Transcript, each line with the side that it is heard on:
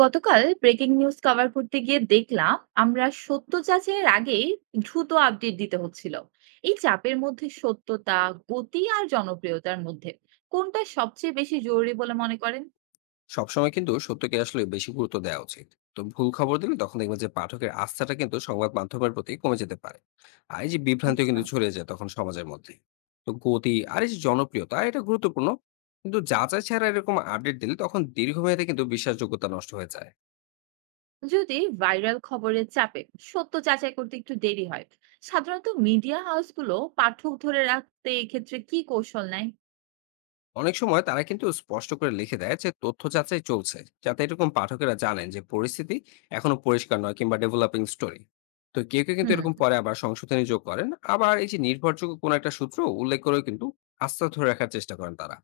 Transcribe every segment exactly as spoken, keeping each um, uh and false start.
right: গতকাল breaking news cover করতে গিয়ে দেখলাম আমরা সত্য যাচাইয়ের আগে দ্রুত আপডেট দিতে হচ্ছিল। এই চাপের মধ্যে সত্যতা, গতি আর জনপ্রিয়তার মধ্যে কোনটা সবচেয়ে বেশি জরুরি বলে মনে করেন?
left: সবসময় কিন্তু সত্যকে আসলে বেশি গুরুত্ব দেওয়া উচিত। তো ভুল খবর দিলে তখন দেখবেন যে পাঠকের আস্থাটা কিন্তু সংবাদ মাধ্যমের প্রতি কমে যেতে পারে। আর এই যে বিভ্রান্তি
right: আচ্ছা।
left: কিন্তু ছড়িয়ে যায় তখন সমাজের মধ্যে। তো গতি আর এই যে জনপ্রিয়তা এটা গুরুত্বপূর্ণ, কিন্তু যাচাই ছাড়া এরকম আপডেট দিলে তখন দীর্ঘমেয়াদে কিন্তু বিশ্বাসযোগ্যতা নষ্ট হয়ে যায়।
right: যদি ভাইরাল খবরের চাপে সত্য যাচাই করতে একটু দেরি হয়, সাধারণত মিডিয়া হাউসগুলো পাঠক ধরে রাখতে এক্ষেত্রে কি কৌশল নেয়?
left: অনেক সময় তারা কিন্তু স্পষ্ট করে লিখে দেয় যে তথ্য যাচাই চলছে, যাতে এরকম পাঠকেরা জানেন যে পরিস্থিতি এখনো পরিষ্কার নয় কিংবা ডেভেলপিং স্টোরি। তো কেউ কেউ কিন্তু
right: হুম।
left: এরকম পরে আবার সংশোধনী যোগ করেন। আবার এই যে নির্ভরযোগ্য কোনো একটা সূত্র উল্লেখ করেও কিন্তু আস্থা ধরে রাখার চেষ্টা করেন তারা।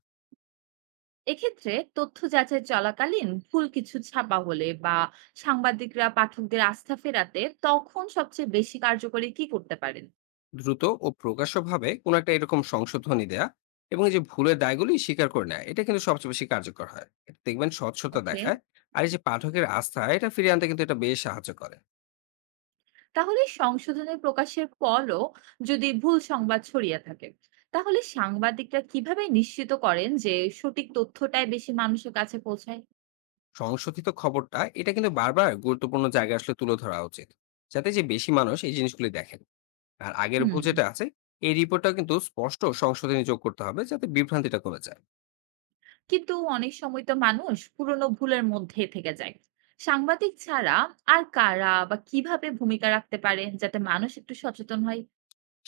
right: এক্ষেত্রে তথ্য যাচাই চলাকালীন ভুল কিছু ছাপা হলে বা সাংবাদিকরা পাঠকদের আস্থা ফেরাতে তখন সবচেয়ে বেশি কার্যকরী কি করতে পারেন?
left: দ্রুত ও প্রকাশ্যভাবে কোনো একটা এরকম সংশোধনী দেয়া এবং এই যে ভুলের দায়গুলি স্বীকার করে নেয় এটা কিন্তু সবচেয়ে বেশি কার্যকর হয়, এটা দেখবেন স্বচ্ছতা
right: ওকে।
left: দেখায়। আর এই যে পাঠকের আস্থা এটা ফিরিয়ে আনতে কিন্তু এটা বেশ সাহায্য করে।
right: তাহলে সংশোধনের প্রকাশের পরও যদি ভুল সংবাদ ছড়িয়ে থাকে, তাহলে সাংবাদিকরা কিভাবে নিশ্চিত করেন যে সঠিক তথ্যটাই বেশি মানুষের কাছে পৌঁছায়?
left: সংশোধিত খবরটা এটা কিন্তু বারবার গুরুত্বপূর্ণ জায়গায় আসলে তুলে ধরা উচিত, যাতে যে বেশি মানুষ এই জিনিসগুলি দেখেন। আর আগের ভুল
right: হুম।
left: যেটা আছে এই রিপোর্টটা কিন্তু স্পষ্ট সংশোধনী যোগ করতে হবে, যাতে বিভ্রান্তিটা কমে যায়।
right: কিন্তু অনেক সময় তো মানুষ পুরনো ভুলের মধ্যে থেকে যায়। সাংবাদিক ছাড়া আর কারা বা কিভাবে ভূমিকা রাখতে পারে যাতে মানুষ একটু সচেতন হয়?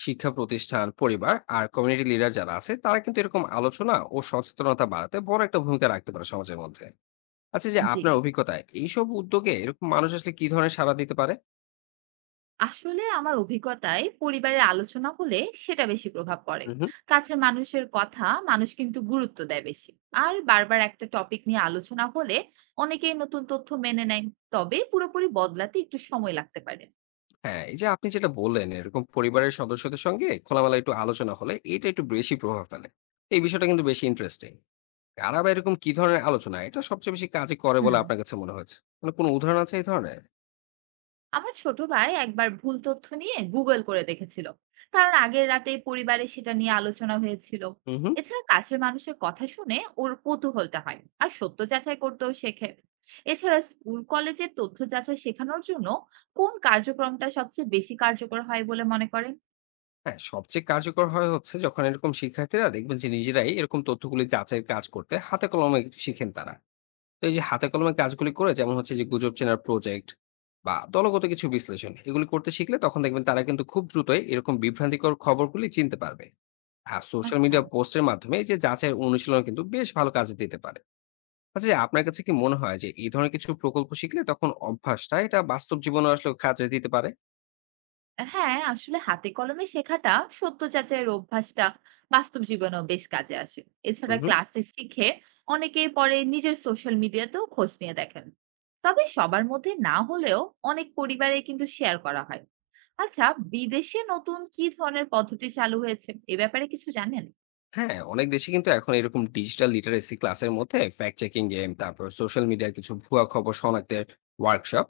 left: শিক্ষা প্রতিষ্ঠান, পরিবার আর কমিউনিটি লিডার যারা আছে তারা কিন্তু এরকম আলোচনা ও সচেতনতা বাড়াতে বড় একটা ভূমিকা রাখতে পারে সমাজের মধ্যে। আচ্ছা যে
right: জি,
left: আপনার অভিজ্ঞতায় এইসব উদ্যোগে এরকম মানুষ আসলে কি ধরনের সাড়া দিতে পারে?
right: আসলে আমার অভিজ্ঞতায় পরিবারের আলোচনা হলে সেটা বেশি প্রভাব পড়ে।
left: হুম।
right: কাছের মানুষের কথা মানুষ কিন্তু গুরুত্ব দেয় বেশি। আর বারবার একটা টপিক নিয়ে আলোচনা হলে অনেকেই নতুন তথ্য মেনে নেয়। তবে পুরোপুরি বদলাতে একটু সময় লাগতে পারে।
left: হ্যাঁ, এই যে আপনি যেটা বললেন এরকম পরিবারের সদস্যদের সঙ্গে খোলামেলা একটু আলোচনা হলে এটা একটু বেশি প্রভাব ফেলে। এই বিষয়টা কিন্তু বেশি ইন্টারেস্টিং। কারা বা এরকম কি ধরনের আলোচনা এটা সবচেয়ে বেশি কাজে করে বলে
right: হুম।
left: আপনার কাছে মনে হয়েছে? মানে কোনো উদাহরণ আছে এই ধরনের?
right: আমার ছোট ভাই একবার ভুল তথ্য নিয়ে গুগল করে দেখেছিল, কারণ আগের রাতে পরিবারে সেটা নিয়ে আলোচনা হয়েছিল।
left: হুম হুম।
right: এছাড়া কাছের মানুষের কথা শুনে ওর কৌতূহলটা হয় আর সত্য যাচাই করতেও শেখে। এছাড়া স্কুল কলেজে তথ্য যাচাই শেখানোর জন্য কোন কার্যক্রমটা সবচেয়ে বেশি কার্যকর হয় বলে মনে করেন?
left: হ্যাঁ, সবচেয়ে কার্যকর হয় হচ্ছে যখন এরকম শিক্ষার্থীরা দেখবেন যে নিজেরাই এরকম তথ্যগুলি যাচাইয়ের কাজ করতে হাতে কলমে শিখেন তারা। তো এই যে হাতে কলমে কাজগুলি করে যেমন হচ্ছে যে গুজব চেনার প্রজেক্ট বা দলগত কিছু বিশ্লেষণ এগুলি করতে শিখলে তখন দেখবেন তারা কিন্তু খুব দ্রুতই এরকম বিভ্রান্তিকর খবরগুলি চিনতে পারবে। আর সোশ্যাল
right: আচ্ছা।
left: মিডিয়া পোস্টের মাধ্যমে এই যে যাচাই অনুশীলন কিন্তু বেশ ভালো কাজে দিতে পারে। আচ্ছা যে আপনার কাছে কি মনে হয় যে এই ধরনের কিছু প্রকল্প শিখলে তখন অভ্যাসটা এটা বাস্তব জীবনে আসলে কাজে দিতে পারে?
right: হ্যাঁ, আসলে হাতে কলমে শেখাটা, সত্য যাচাইয়ের অভ্যাসটা বাস্তব জীবনেও বেশ কাজে আসে। এছাড়া
left: হুম।
right: ক্লাসে শিখে অনেকে পরে নিজের সোশ্যাল মিডিয়াতেও খোঁজ নিয়ে দেখেন। তবে সবার মধ্যে না হলেও অনেক পরিবারে কিন্তু শেয়ার করা হয়। আচ্ছা, বিদেশে নতুন কি ধরনের পদ্ধতি চালু হয়েছে এ ব্যাপারে কিছু জানেন?
left: হ্যাঁ অনেক দেশে কিন্তু এখন এরকম ডিজিটাল লিটারেসি ক্লাসের মধ্যে ফ্যাক্ট চেকিং গেম, তারপর সোশ্যাল মিডিয়ার কিছু ভুয়া খবর শনাক্তের ওয়ার্কশপ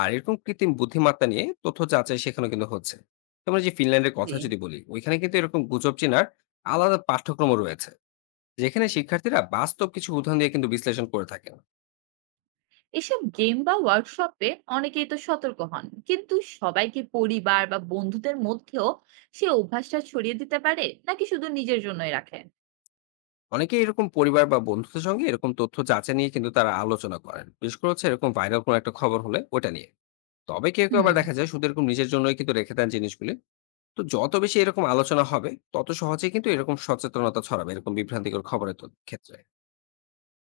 left: আর এরকম কৃত্রিম বুদ্ধিমত্তা নিয়ে তথ্য যাচাই শেখানো কিন্তু হচ্ছে। তোমরা যে ফিনল্যান্ডের কথা
right: জি।
left: যদি বলি ওইখানে কিন্তু এরকম গুজব চেনার আলাদা পাঠ্যক্রম রয়েছে, যেখানে শিক্ষার্থীরা বাস্তব কিছু উদাহরণ দিয়ে কিন্তু বিশ্লেষণ করে থাকেন।
right: এসব গেম বা ওয়ার্কশপে অনেকেই তো সতর্ক হন। কিন্তু সবাইকে পরিবার বা বন্ধুদের মধ্যেও সে অভ্যাসটা ছড়িয়ে দিতে পারে নাকি শুধু নিজের জন্যই রাখে?
left: অনেকেই এরকম পরিবার বা বন্ধুদের সঙ্গে এরকম তথ্য যাচাই নিয়ে কিন্তু তারা আলোচনা করেন, বিশেষ করে হচ্ছে এরকম ভাইরাল কোনো একটা খবর হলে ওটা নিয়ে। তবে কেউ কেউ আবার
right: হুম।
left: দেখা যায় শুধু এরকম নিজের জন্যই কিন্তু রেখে দেন জিনিসগুলি। তো যত বেশি এরকম আলোচনা হবে তত সহজে কিন্তু এরকম সচেতনতা ছড়াবে এরকম বিভ্রান্তিকর খবরের তো- ক্ষেত্রে।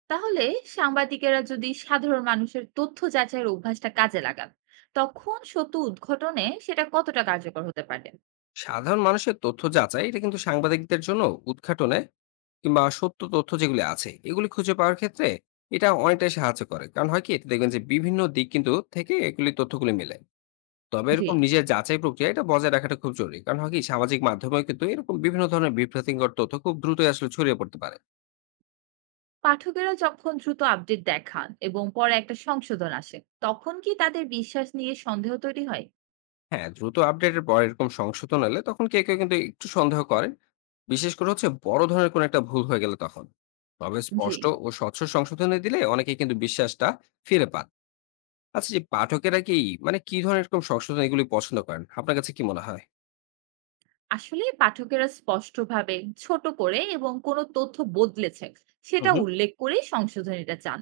right: তাহলে সাংবাদিকেরা যদি সাধারণ মানুষের তথ্য যাচাইয়ের অভ্যাসটা কাজে লাগান, তখন সত্য উদ্ঘটনে সেটা কতটা কার্যকর হতে পারে?
left: সাধারণ মানুষের তথ্য যাচাই এটা কিন্তু সাংবাদিকদের জন্য উদ্ঘাটনে কিংবা সত্য তথ্য যেগুলি আছে এগুলি খুঁজে পাওয়ার ক্ষেত্রে এটা অনেকটাই সাহায্য করে, কারণ হয় কি এটা দেখবেন যে বিভিন্ন দিক কিন্তু থেকে এগুলি তথ্যগুলি মেলে। তবে
right: জি।
left: এরকম নিজের যাচাই প্রক্রিয়া এটা বজায় রাখাটা খুব জরুরি। কারণ হয় কি সামাজিক মাধ্যমেও কিন্তু এরকম বিভিন্ন ধরনের বিভ্রান্তিকর তথ্য খুব দ্রুতই আসলে ছড়িয়ে পড়তে পারে।
right: পাঠকেরা যখন দ্রুত আপডেট দেখান এবং পরে একটা সংশোধন আসে, তখন কি তাদের বিশ্বাস নিয়ে সন্দেহ তৈরি হয়?
left: হ্যাঁ, দ্রুত আপডেটের পর এরকম সংশোধন এলে তখন কেউ, কেউ কিন্তু একটু সন্দেহ করেন। বিশেষ করে হচ্ছে বড় ধরনের কোনো একটা ভুল হয়ে গেলে তখন। তবে
right: জি,
left: স্পষ্ট ও স্বচ্ছ সংশোধনে দিলে অনেকেই কিন্তু বিশ্বাসটা ফিরে পান। আচ্ছা যে পাঠকেরা কি, মানে কি ধরনের এরকম সংশোধন এগুলি পছন্দ করেন? আপনার কাছে কি মনে হয়?
right: আসলে পাঠকেরা স্পষ্টভাবে ছোট করে এবং কোনো তথ্য বদলেছে
left: হুম,
right: সেটা
left: হুম।
right: উল্লেখ করে সংশোধনীটা চান।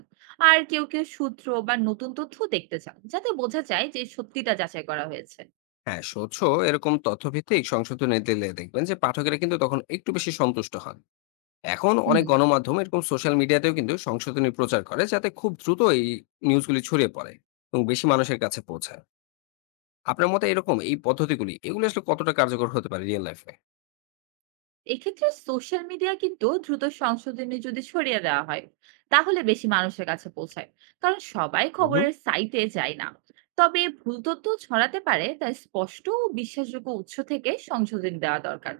right: আর কেউ কেউ সূত্র বা নতুন তথ্য দেখতে চান যাতে বোঝা যায় যে সত্যিটা যাচাই করা হয়েছে।
left: হ্যাঁ, স্বচ্ছ এরকম তথ্যভিত্তিক সংশোধনে দিলে দেখবেন যে পাঠকেরা কিন্তু তখন একটু বেশি সন্তুষ্ট হন। এখন অনেক
right: হুম।
left: গণমাধ্যম এরকম সোশ্যাল মিডিয়াতেও কিন্তু সংশোধনী প্রচার করে, যাতে খুব দ্রুত এই নিউজগুলি ছড়িয়ে পড়ে এবং বেশি মানুষের কাছে পৌঁছায়। আপনার মতে এরকম এই পদ্ধতিগুলি এগুলো আসলে কতটা কার্যকর হতে পারে রিয়েল লাইফে?
right: এক্ষেত্রে সোশ্যাল মিডিয়া কিন্তু দ্রুত সংশোধনী যদি ছড়িয়ে দেওয়া হয়, তাহলে বেশি মানুষের কাছে পৌঁছায়। কারণ সবাই
left: হুম।
right: খবরের সাইটে যায় না। তবে ভুল তথ্য ছড়াতে পারে, তাই স্পষ্ট ও বিশ্বাসযোগ্য উৎস থেকে সংশোধনী দেওয়া দরকার।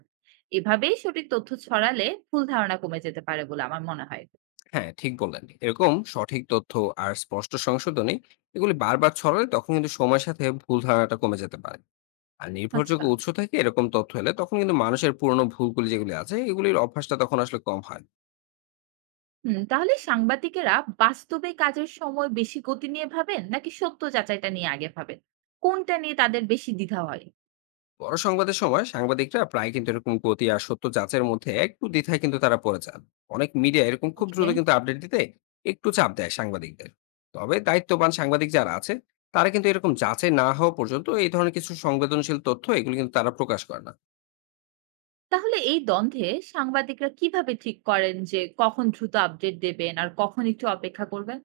right: এভাবেই সঠিক তথ্য ছড়ালে ভুল ধারণা কমে যেতে পারে বলে আমার মনে হয়।
left: হ্যাঁ ঠিক বললেন, এরকম সঠিক তথ্য আর স্পষ্ট সংশোধনী এগুলি বারবার ছড়ালে তখন কিন্তু সময়ের সাথে ভুল ধারণাটা কমে যেতে পারে। আর নির্ভরযোগ্য
right: আচ্ছা।
left: উৎস থেকে এরকম তথ্য এলে তখন কিন্তু মানুষের পুরনো ভুলগুলি যেগুলি আছে এগুলির অভ্যাসটা তখন আসলে কম হয়।
right: হুম। তাহলে সাংবাদিকেরা বাস্তবে কাজের সময় বেশি গতি নিয়ে ভাবেন নাকি সত্য যাচাইটা নিয়ে আগে ভাবেন? কোনটা নিয়ে তাদের বেশি দ্বিধা হয়?
left: বড় সংবাদের সময় সাংবাদিকরা প্রায় কিন্তু এরকম গতি আর সত্য যাচাইয়ের মধ্যে একটু দ্বিধায় কিন্তু তারা পড়ে যান। অনেক মিডিয়া এরকম খুব দ্রুত
right: ওকে।
left: কিন্তু আপডেট দিতে একটু চাপ দেয় সাংবাদিকদের। তবে দায়িত্ববান সাংবাদিক যারা আছে তারা কিন্তু এরকম যাচাই না হওয়া পর্যন্ত এই ধরনের কিছু সংবেদনশীল তথ্য এগুলো কিন্তু তারা প্রকাশ করে না।
right: তাহলে এই দ্বন্দ্বে সাংবাদিকরা কিভাবে ঠিক করেন যে কখন দ্রুত আপডেট দেবেন আর কখন একটু অপেক্ষা করবেন?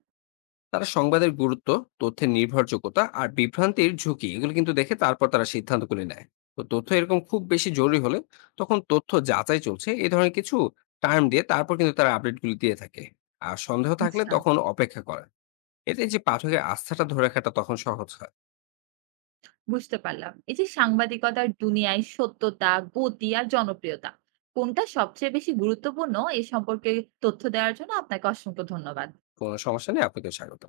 left: তারা সংবাদের গুরুত্ব, তথ্যের নির্ভরযোগ্যতা আর বিভ্রান্তির ঝুঁকি এগুলো কিন্তু দেখে তারপর তারা সিদ্ধান্তগুলি নেয়। তো তথ্য এরকম খুব বেশি জরুরি হলে তখন তথ্য যাচাই চলছে এই ধরনের কিছু টার্ম দিয়ে তারপর কিন্তু তারা আপডেটগুলি দিয়ে থাকে। আর সন্দেহ থাকলে
right: আচ্ছা,
left: তখন অপেক্ষা করে। এতে যে পাঠকের আস্থাটা ধরে রাখাটা তখন সহজ হয়।
right: বুঝতে পারলাম। এই যে সাংবাদিকতার দুনিয়ায় সত্যতা, গতি আর জনপ্রিয়তা কোনটা সবচেয়ে বেশি গুরুত্বপূর্ণ এই সম্পর্কে তথ্য দেওয়ার জন্য আপনাকে অসংখ্য ধন্যবাদ।
left: কোনো সমস্যা নেই, আপনাকেও স্বাগত।